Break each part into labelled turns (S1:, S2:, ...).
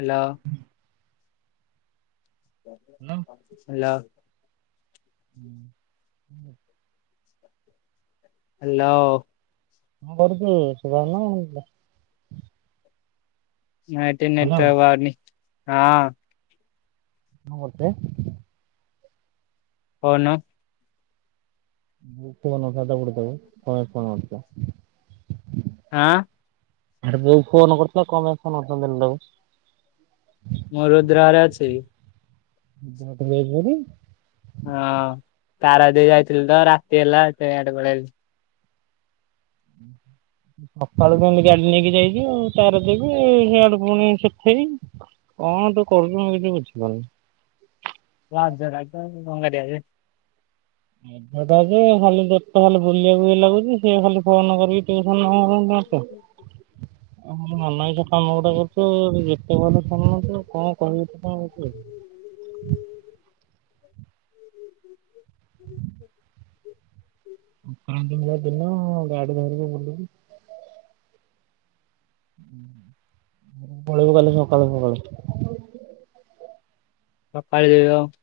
S1: Hello.
S2: [inaudible]
S1: Hello.
S2: ହୁଁ।
S1: Hello.
S2: ମୁଁ କରିଥିଲି ଶଭ ନଥିଲା।
S1: ନାଇଟି
S2: କଣ
S1: ନଟ ହଁ।
S2: ମୁଁ ଏତେ
S1: ହନୁ।
S2: ଷଟ ପଡିଥାବ ପ ପଣ ବର୍ଷ।
S1: ହଁ।
S2: ଆରେୋଉ ଫୋନ କରୁଥିଲା କଣ ପାଇଁ ଫୋ କର ଦେବାକୁ।
S1: ମୋ ରଦ୍ର ରେ ଅଛି।
S2: [unintelligible]
S1: ହଁ ତାରାଦ ଯାଇଥିଲି ତ ରାତି ହେଲା ସେ ଆଡେ ପଳେଇ
S2: ଉଁ ହୁଁ। ସକାଳୁ କେମିତି ଗାଡି ନେଇକି ଯାଇଛିି ଆଉ ତାର ଦେବି ସେଇଆଡକୁ ପୁଣି ସେଠେଇବି। କଣ ତୁ କରୁଛୁ ମୁଁ କିଛି ବୁଝିପାରୁନି।
S1: ହ ଜମ ମଙ୍ଗାରିଆ।
S2: ଅଧଟା ଯେ ଖାଲିୋଟ ଖାଲି ବୁଲିବାକୁ ହଇ ଲାଗୁଛି ସଏ ଖାଲି ଫୋନ କରିକି ଟିକେ
S1: ହ ହୁଁ।
S2: [inaudible] ଆଉ ମନାାଇଛ କାମ ଗୁଡା କରିଛୁ ଯେତେବେ କରୁଛୁ କଣ କହିବି ତ କଣ? ପାଞ୍ଚ ଦିନା ଦିନ ଗାଡି ଧରିକି ବୁଲିବି। [unintelligible] ଗଲେ ସକାଳୁ ସକାଳୁ।
S1: ସକାଳେ। [unintelligible]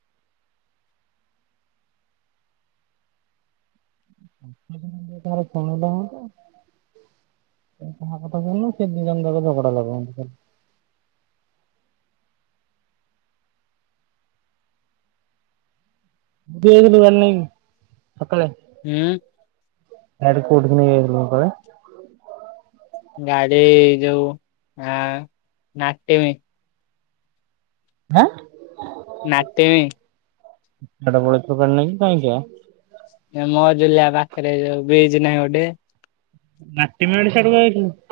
S2: [unintelligible] କାହା କଥା ଶୁଣୁନ ସେ ଦି ଜଣ ଯାକ ଝଗଡା ଲାଗୁଚନ୍ତି। ବେଗ ଦୋକାନ ନାଇ ସକାଳେ
S1: ହୁଁ।
S2: ସିଆଡେ କୋଉଠିି ନେଇ ଆଇ ଥିଲୁ ତଳେ।
S1: ଗାଡି ଯୋଉ ଆ ନାଟିମ।
S2: ହାଁ।
S1: ନାଟିମି।
S2: [unintelligible]
S1: ମୋ ଜୁଲିଆ ପାଖରେ ଯୋଉ ବ୍ରିଜ ନାହିଁ ଗୋଟେ।
S2: ନାତିମେଳି [unintelligible]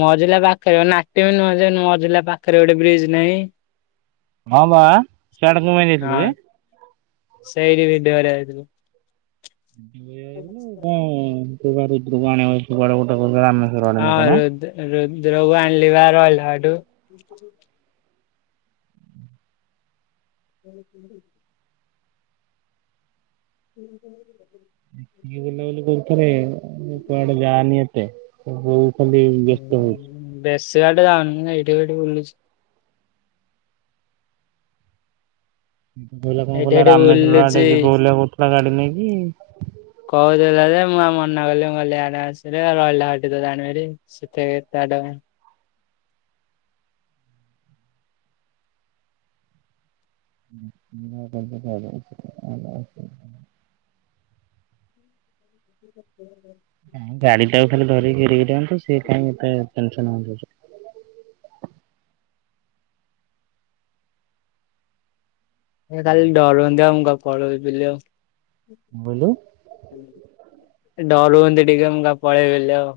S1: ମଜିଲା ପାଖରେ ନାଟି ବି ନୁଆଁଯ ମଜିଲା ପାଖରେ ଗୋଟେ ବ୍ରିଜ୍ ନାହିଁ।
S2: ହଁ ବା ସିଆଡେ କ ପାଇଁ ଯାଇ
S1: ହଁ।
S2: ଥିଲୁ ଯେ?
S1: [unintelligible]
S2: ଆଇଗଉ କଣ ତୁ ପା ରୁଦ୍ର କୁ ଆଣିବା ରାମେଶ୍ଵର ଆଡେ ନା କଣ।
S1: ରୁଦ୍ରକୁ ଆଣିଲି ବା ରହିଲାଠୁ। [inaudible] [inaudible]
S2: ଦେଖିକି ବୁଲାବୁଲି କରୁଥରେ କୁଆଡେ ଯାନି ଏତେ। [unintelligible] ବ୍ୟସ୍ତ ହଉଛୁ।
S1: ବେସି ବାଟେ ଯାଉନି ଏଇଠି ହେଇଠି ବୁଲୁଛି।
S2: କହିଲା କଣ
S1: ଏଇଠି
S2: କହିଲା
S1: ଏଠି
S2: ରାମେଶ୍ୱର ଆଡେ
S1: ବୁଲୁଛି
S2: ଯିବ ବୁଲେ କହୁଥିଲା ଗାଡି ନେଇକି।
S1: କହୁଥିଲା ଯେ ମୁଁ ଆଉ ମନା କଲି ମୁଁ [unintelligible] ସେଠେଗେ ତାଡ
S2: [inaudible]
S1: [inaudible]
S2: ଗାଡି ଟାକୁ ଖାଲି ଧରି ଗିରି ଗିରି ହୁଅନ୍ତୁ ସିଏ କାଇ ଏତେ ଟେନସନ
S1: କାଲି ଡରନ୍ତି ଆଉ ମୁ [unintelligible] ପଳେଇବି ବିଲି ଆଉ।
S2: ବଇଲୁ।
S1: ଡରୁ ହୁଅନ୍ତି ଟିକେ ମୁଁ କାଳେ ପଳେଇବିଲି ଆଉ।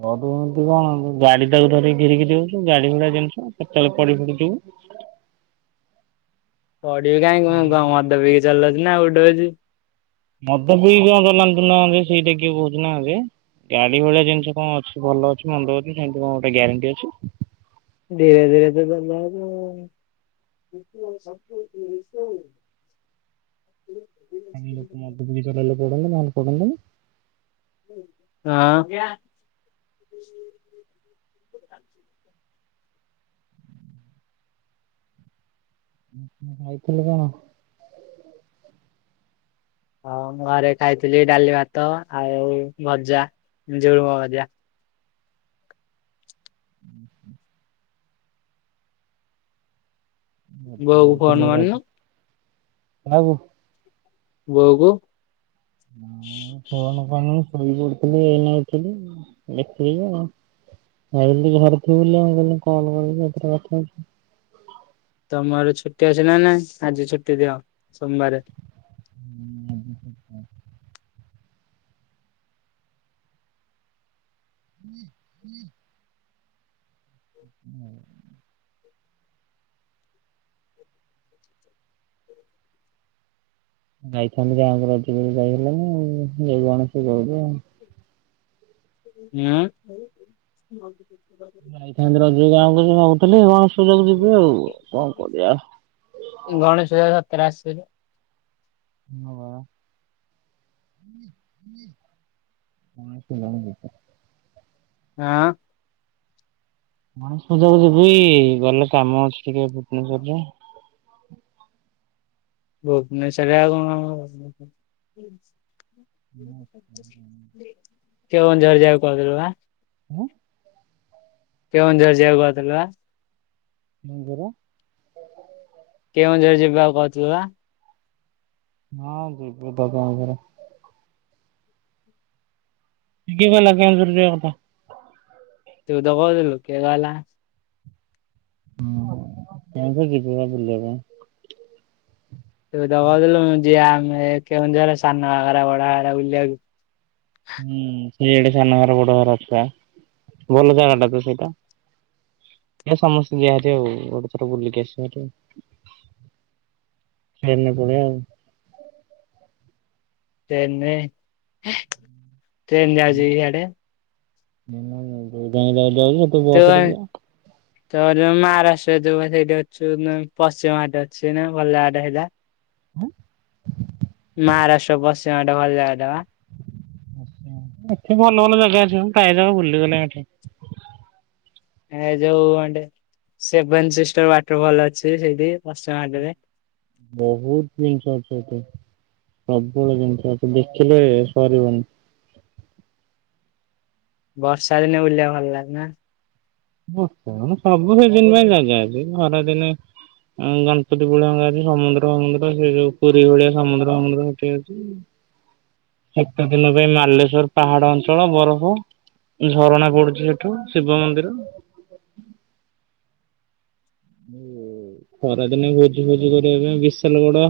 S2: ବହୁତ ତୁ କଣ ଗାଡି ତାକୁ ଧରି ଘିରିିଘିରି ହଉଛୁ ଗାଡି ଗୁଡା ଜିନିଷ କେତେବେଳେ ପଡି ଫଡିଯିବୁ।
S1: ପଡିବି କାହିଁକି କଣ ମଦ ପିଇିକି ଚଲଉ ଚି ନା ଉଡଉଚି।
S2: ମଦ ପି କଣ ଚଲାନ୍ତୁ ନା ସେଇଟା କିଏ କହୁଛି ନାଦେ ଗାଡି ଭଳିଆ ଜିନିଷ କଣ ଅଛି ଭଲ ଅଛି ମନ୍ଦ ଅଛି ସେମିତି କଣ ଗୋଟେ ଗ୍ୟାରେଣ୍ଟି ଅଛି।
S1: ଧୀରେ ଧୀରେ ଚଲଉ [unintelligible] ବ [unintelligible]
S2: ଖାଲି ଲୋକ ମଦ ପିଇକି ଚଲେଇଲେ ପଡନ୍ତି ନହେଲେ ପଡନ୍ତନି।
S1: ହଁ। [inaudible] [inaudible]
S2: ଖାଇଥିଲ କଣ?
S1: ଆଉ ମୁଁ ଘରେ ଖାଇଥିଲି ଡାଲି ଭାତ ଆଉ ଭଜା ଝୁଳୁମ ଭଜା।
S2: [inaudible]
S1: ବଉ ଫନ ଆଣିନ।
S2: ଆଉ।
S1: ବଉକୁ।
S2: ଫନ କଣ ଶୋଇ ପଡୁଥିଲି ଏଇ ନେ ଉଠିଲି ଦେଖିନି ଆଉ। ଆଇଲି ଘରକୁ ବୋଲି ମୁଁ କହିଲି କଲ [unintelligible]
S1: ତମର ଛୁଟି ଅସ ନା ନା ଆଜି ଛୁଟି ଦିଅ ସୋମବାର
S2: ହୁଁ ହୁଁ ହୁଁ ହଁ ଯାଇଥାନ୍ତି ଗାହାଙ୍କ ଅଧିକ ଯାଇ ହେଲେ ମୁ ଏଇ କଣ ସେ କହୁଛୁ ଆଉ [inaudible]
S1: ହୁଁ [unintelligible]
S2: ଯାଇଥାନ୍ତି ରଜ ଗାଁକୁ ସେ ଭାବୁଥିଲି କଣ ସୁଯୋଗ ଯିବି ଆଉ କଣ କରିବା।
S1: ଗଣେଶଜ ସତରେ ଆସିବ [inaudible]
S2: ହଁ ବା ହଁ ସେିଲ ଯ [unintelligible]
S1: ହଁ
S2: ହଁ ସୁଧକୁ ଯିବି ଗଲେ କାମ ଅଛି ଟିକେ ଭୁବନେଶ୍ୱରରେ
S1: ଭୁବନେଶ୍ଵର ଆଉ କଣ କେଉଁଝର ଯିବାକୁ କହୁଥିଲୁ ବା?
S2: ହଁ
S1: କେଉଁଝର ଯିବାକୁ କହୁଥିଲୁ ବା?
S2: ନଙ୍ଗର [inaudible]
S1: କେଉଁଝର ଯିବାକୁ କହୁଥିଲୁ ବା?
S2: ହଁ ଯିବୁ ଦଗା ଘରେ କିଏ କହିଲା କେଉଁଝର ଯିବା କଥା?
S1: ତ ଦଗଥିଲଲୁ କେଏ ଗଲା [unintelligible]
S2: ହୁଁ କେମତି ଯିବ ବୁଲିବାପାଇଁ।
S1: ତୁ ଦବା ଦେଲୁ ଯିଆ ଆମେ କେତି ସାନ ହରା ବଡଘରା ବୁଲିବାକୁ।
S2: ହୁଁ ସେଇଆଡେ ସାନ ଘଗରା ବଡ ଘଗରା ଅଛିପା। ଭଲ ଜାଗା ଟା ତ ସେଇଟା। ସମସ୍ତେ ଯିଆନ୍ତି ଆଉ ଗୋଟେ ଛୋଟ ବୁଲିକି ଆସିବାକୁ। ଫେରିଲା ପରେଆଉ।
S1: ଟ୍ରେନରେ ଟ୍ରେନ ଯାଉଛି ଇଆଡେ।
S2: ତେ ବସର ପ [inaudible]
S1: ତ ଯ ମହାରାଷ୍ଟ୍ର ଯୋ ସେଇଠି ଅଛୁ ପଶ୍ଚିମ ହାଟେ ଅଛି ନା ଭଲ ହାଟ ସେଇଟା।
S2: ଆଁ
S1: ମହାରାଷ୍ଟ୍ର ପଶ୍ଚିମ ଘାଟ ଭଲ ଜାଗାଟା ପା।
S2: ଏଠି ଭଲ ଭଲ ଜାଗା ଅଛି ମୁ ଯା ଯା ବୁଲିଗଲେ ଏଠି।
S1: ଏ ଯୋଉେ ସେଭେନ୍ ସିଷ୍ଟର ୱାଟରଫଲ ଅଛି ସେଇଠି ପଶ୍ଚିମ ଘାଟରେ।
S2: ବହୁତ ଜିନିଷ ଅଛ ସେଠୀ। ସବୁବେଳେ ଜିନିଷ ଆ ଦେଖିଲେ ସରିବନି।
S1: ବର୍ଷା ଦିନେ ଉୁଲେଇବା ଭଲ ଲାଗେ ନା।
S2: ସବୁ ସେଦିନ ପାଇଁ ଯାଗା ଅଛି ଖରାଦିନେ ଗଣପତି ପୂଳିଙ୍କଛି ସମୁଦ୍ର ସମୁ୍ର ସେ ଯୋଉ ପୁରୀ ଭଳିଆ ସମୁଦ୍ର ଅଙ୍ଗୁ୍ର ସେଠ ହଁ। ସତଦିନ ପାଇଁ ବାଲେଶ୍ଵର ପାହାଡ ଅଞ୍ଚଳ ବରଫ ଝରଣା ପଡୁଛି ସେଠୁ ଶିବ ମନ୍ଦିର ଖରାଦିନେ ଭୋଜି ଭୋଜି କରିବା ପାଇଁ ବିଶାଲ ଗଡ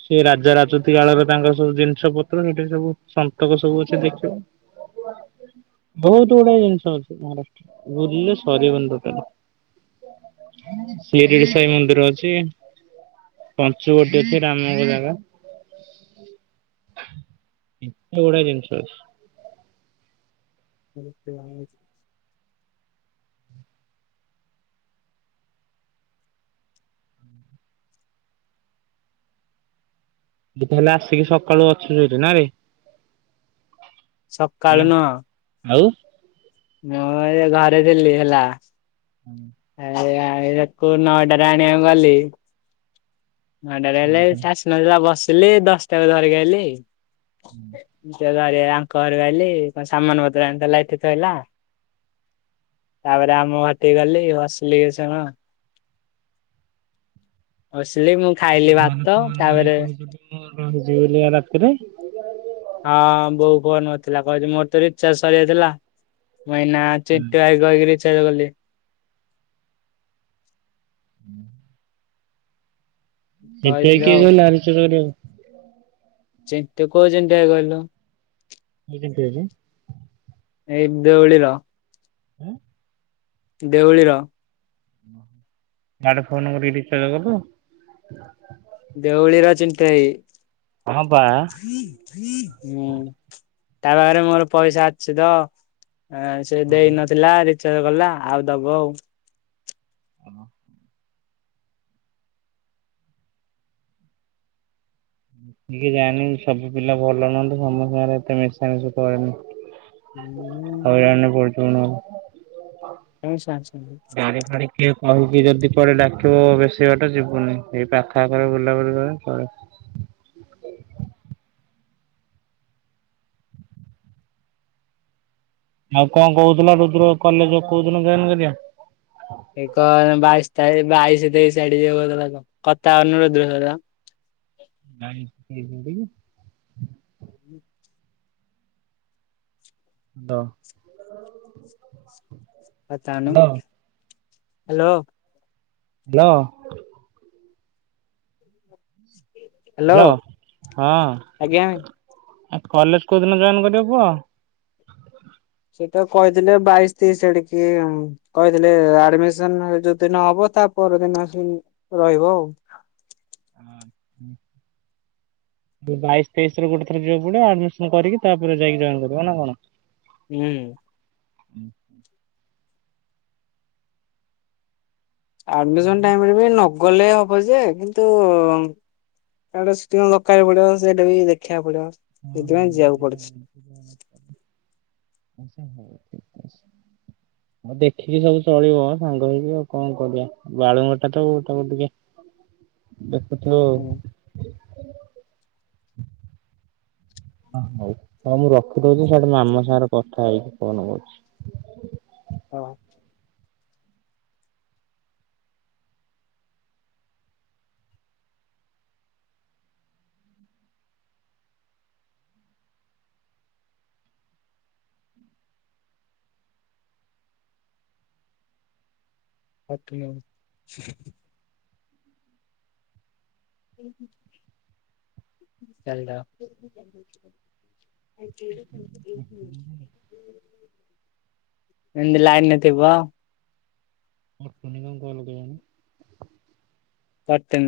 S2: ସେ ରାଜା ରାଜତି କାଳରେ ତାଙ୍କ ସବୁ ଜିନିଷ ପତ୍ର ସେଠି ସବୁ ସନ୍ତକ ସବୁ ଅଛି ଦେଖିବ ବହୁତ ଗୁଡାଏ ଜିନିଷ ଅଛି ମହାରାଷ୍ଟ୍ର ବୁଲିଲେ ସରିବନ ରଟ ଶିରିଡି ସାଇ ମନ୍ଦିର ଅଛି ପଞ୍ଚ ଗ ଅଛି ରାମନ ଜାଗା। ଏତେ ଗଢଡଆ ଜିନିଷ ଅଛି।
S1: ଆ।
S2: ତାହେଲେ ଆସିକି ସକାଳୁ ଅଛୁ ସେଠି ନା ରେ।
S1: ସକାଳ
S2: ହେଲା
S1: ନ
S2: ଆଉ।
S1: ମୁଁ ଏ ଘରେ ଥିଲି ହେଲା
S2: ହୁଁ।
S1: ଆ ଆଣି ତାକୁ ନଅଟାରେ ଆଣିବାକୁ ଗଲି ଘଣ୍ଟାଟେ ହେଲେ
S2: କଣ
S1: ସେ ଆସିନଥିଲା ବସିଲି ଦଶଟା ବେ ଧରିକି ଆଇଲି।
S2: [inaudible]
S1: [unintelligible] ଘରେ ଆଙ୍କ ଘରେ ଆଇଲି କଣ ସାମାନପତ୍ର ଆଣି ଥିଲା ଏଠି ଥୋଇଲା। ତାପରେ ଆମ ଘଟିକି ଗଲି ବସିଲି କିଛି ସମୟ ଶିଲି ମୁଁ ଖାଇଲି ଭାତ ତାପରେ
S2: [unintelligible] ରାତିରେ
S1: ହଁ ବୋଉ ଫୋନ୍ କରିଥିଲା କହିଲି ମୋର ତ ରିଚାର୍ଜ ସରିଯାଇଥିଲା ମୁଁ ଏଇନା ଚିଣ୍ଟୁ ଭାଇ କୁ କହିକି ରିଚାର୍ଜ କଲି।
S2: [inaudible] [unintelligible]
S1: କହିଥିଲୁ
S2: କହିଲା
S1: ଆଉ
S2: ରଚାର୍ଜ କରିବାକୁ।
S1: ଚିଣ୍ଟୁ କୋଉ ଚିଣ୍ଟୁ ଭାଇ କହିଲ?
S2: [unintelligible]
S1: ଏଇ ଦେଉଳିର
S2: [inaudible]
S1: ଦେଉଳିର।
S2: [unintelligible] ଫୋନ କରିକି ରିଚାର୍ଜ କଲୁ। [inaudible]
S1: ଦେଉଳିର ଚିଣ୍ଟୁ ଭାଇ।
S2: ହଁ ବା
S1: ହୁଁ ତା ପାଖରେ ମୋର ପଇସା ଅଛି ତ। ସେ ଦେଇ ନଥିଲା ରିଚାର୍ଜ କଲା ଆଉ ଦବ ଆଉ।
S2: [inaudible] ଟିକେ ଜାଣିନି ସବୁ ପିଲା ଭଲ ନୁହନ୍ତି ସମସ୍ତଙ୍କରେ ଏତେ ମିଶାମିଶି କରେନି।
S1: ହୁଁ
S2: ହଇରାଣ ରେ ପଡିଛି [unintelligible]
S1: [unintelligible]
S2: ପାଣି ଫାଣୀ କିଏ କହିକି ଯଦି କୁଆଡେ଼ ଡାକିବ ବେଶୀ ବାଟ ଯିବୁନି ଏଇ ପାଖଆଖରେ ବୁଲାବୁଲି କଲେ ଚଳିବ। ଆଉ କଣ କହୁଥିଲ ରୁଦ୍ର କଲେଜ କୋଉ ଦିନ ଜଏନ୍ କରିବା।
S1: ଏକଇ ବାଇଶି ତାରିଖ ବାଇଶି ତେଇଶି ଆଡ଼କୁ ଯିବ କହିଥିଲା ତ କଥା ହୋଉନୁ ରୁଦ୍ର ସହିତ
S2: ନାଇଁ କି [unintelligible]
S1: [inaudible]
S2: ତ [unintelligible]
S1: କଥା ହୋଉନୁ ହ୍ୟାଲୋ
S2: ହ୍ୟାଲୋ
S1: [inaudible]
S2: ହ୍ୟାଲୋ
S1: ଆଜ୍ଞା।
S2: ହଁ କଲେଜ କୋଉ ଦିନ ଜଏନ୍ କରିବ କୁହ।
S1: ସିଏତ କହିଥିଲେ ବାଇଶି ତେଇଶି ଆଡଡିକି କହିଥିଲେ ଆଡମିସନ ଯୋଉ ଦିନ ହବ ତା ପର ଦିନ ଆସିଵା ରହିବ ଆଉ।
S2: [inaudible] ବାଇଶ ତେଇଶ ର ଗୋଟେ ଥର ଯିବାକୁ ପଡିବ ଆଡମିସନ କରିକି ତାପରେ ଯାଇକି ଜଏନ୍ କରିବ ନା କଣ।
S1: ହୁଁ
S2: [inaudible]
S1: ଆଡମିସନ ଟାଇମରେ ବି ନଗଲେ ହବ ଯେ କିନ୍ତୁ ତାଟେ ଦରକୁ ପଡିବ ସେଇଟା ବି ଦେଖିବାକୁ ପଡିବ ସେଥିପାଇଁ ଯିବାକୁ ପଡୁଛି
S2: [inaudible] ଆଉ ଦେଖିକି ସବୁ ଚଳିବ ସାଙ୍ଗ ହେଇକି ଆଉ କଣ କରିବା, ବାଳୁଙ୍ଗା ଟା ତ ତା ତାକୁ ଟିକେ ଦେଖୁଥିବ। ହଉ ହଁ ମୁଁ ରଖିଦଉଛି ସେଠି ମାମା ସାଙ୍ଗରେ କଥା ହେଇକି ଫୋନ କରୁଛି।
S1: ହଉ। [unintelligible] ଓହୋ। ଚାଲଦ [unintelligible] ଏମିତି ଲାଇନ୍ ରେ ଥିବ?
S2: ପତୁନି କଣ କଲ କଲାଣି?
S1: Part time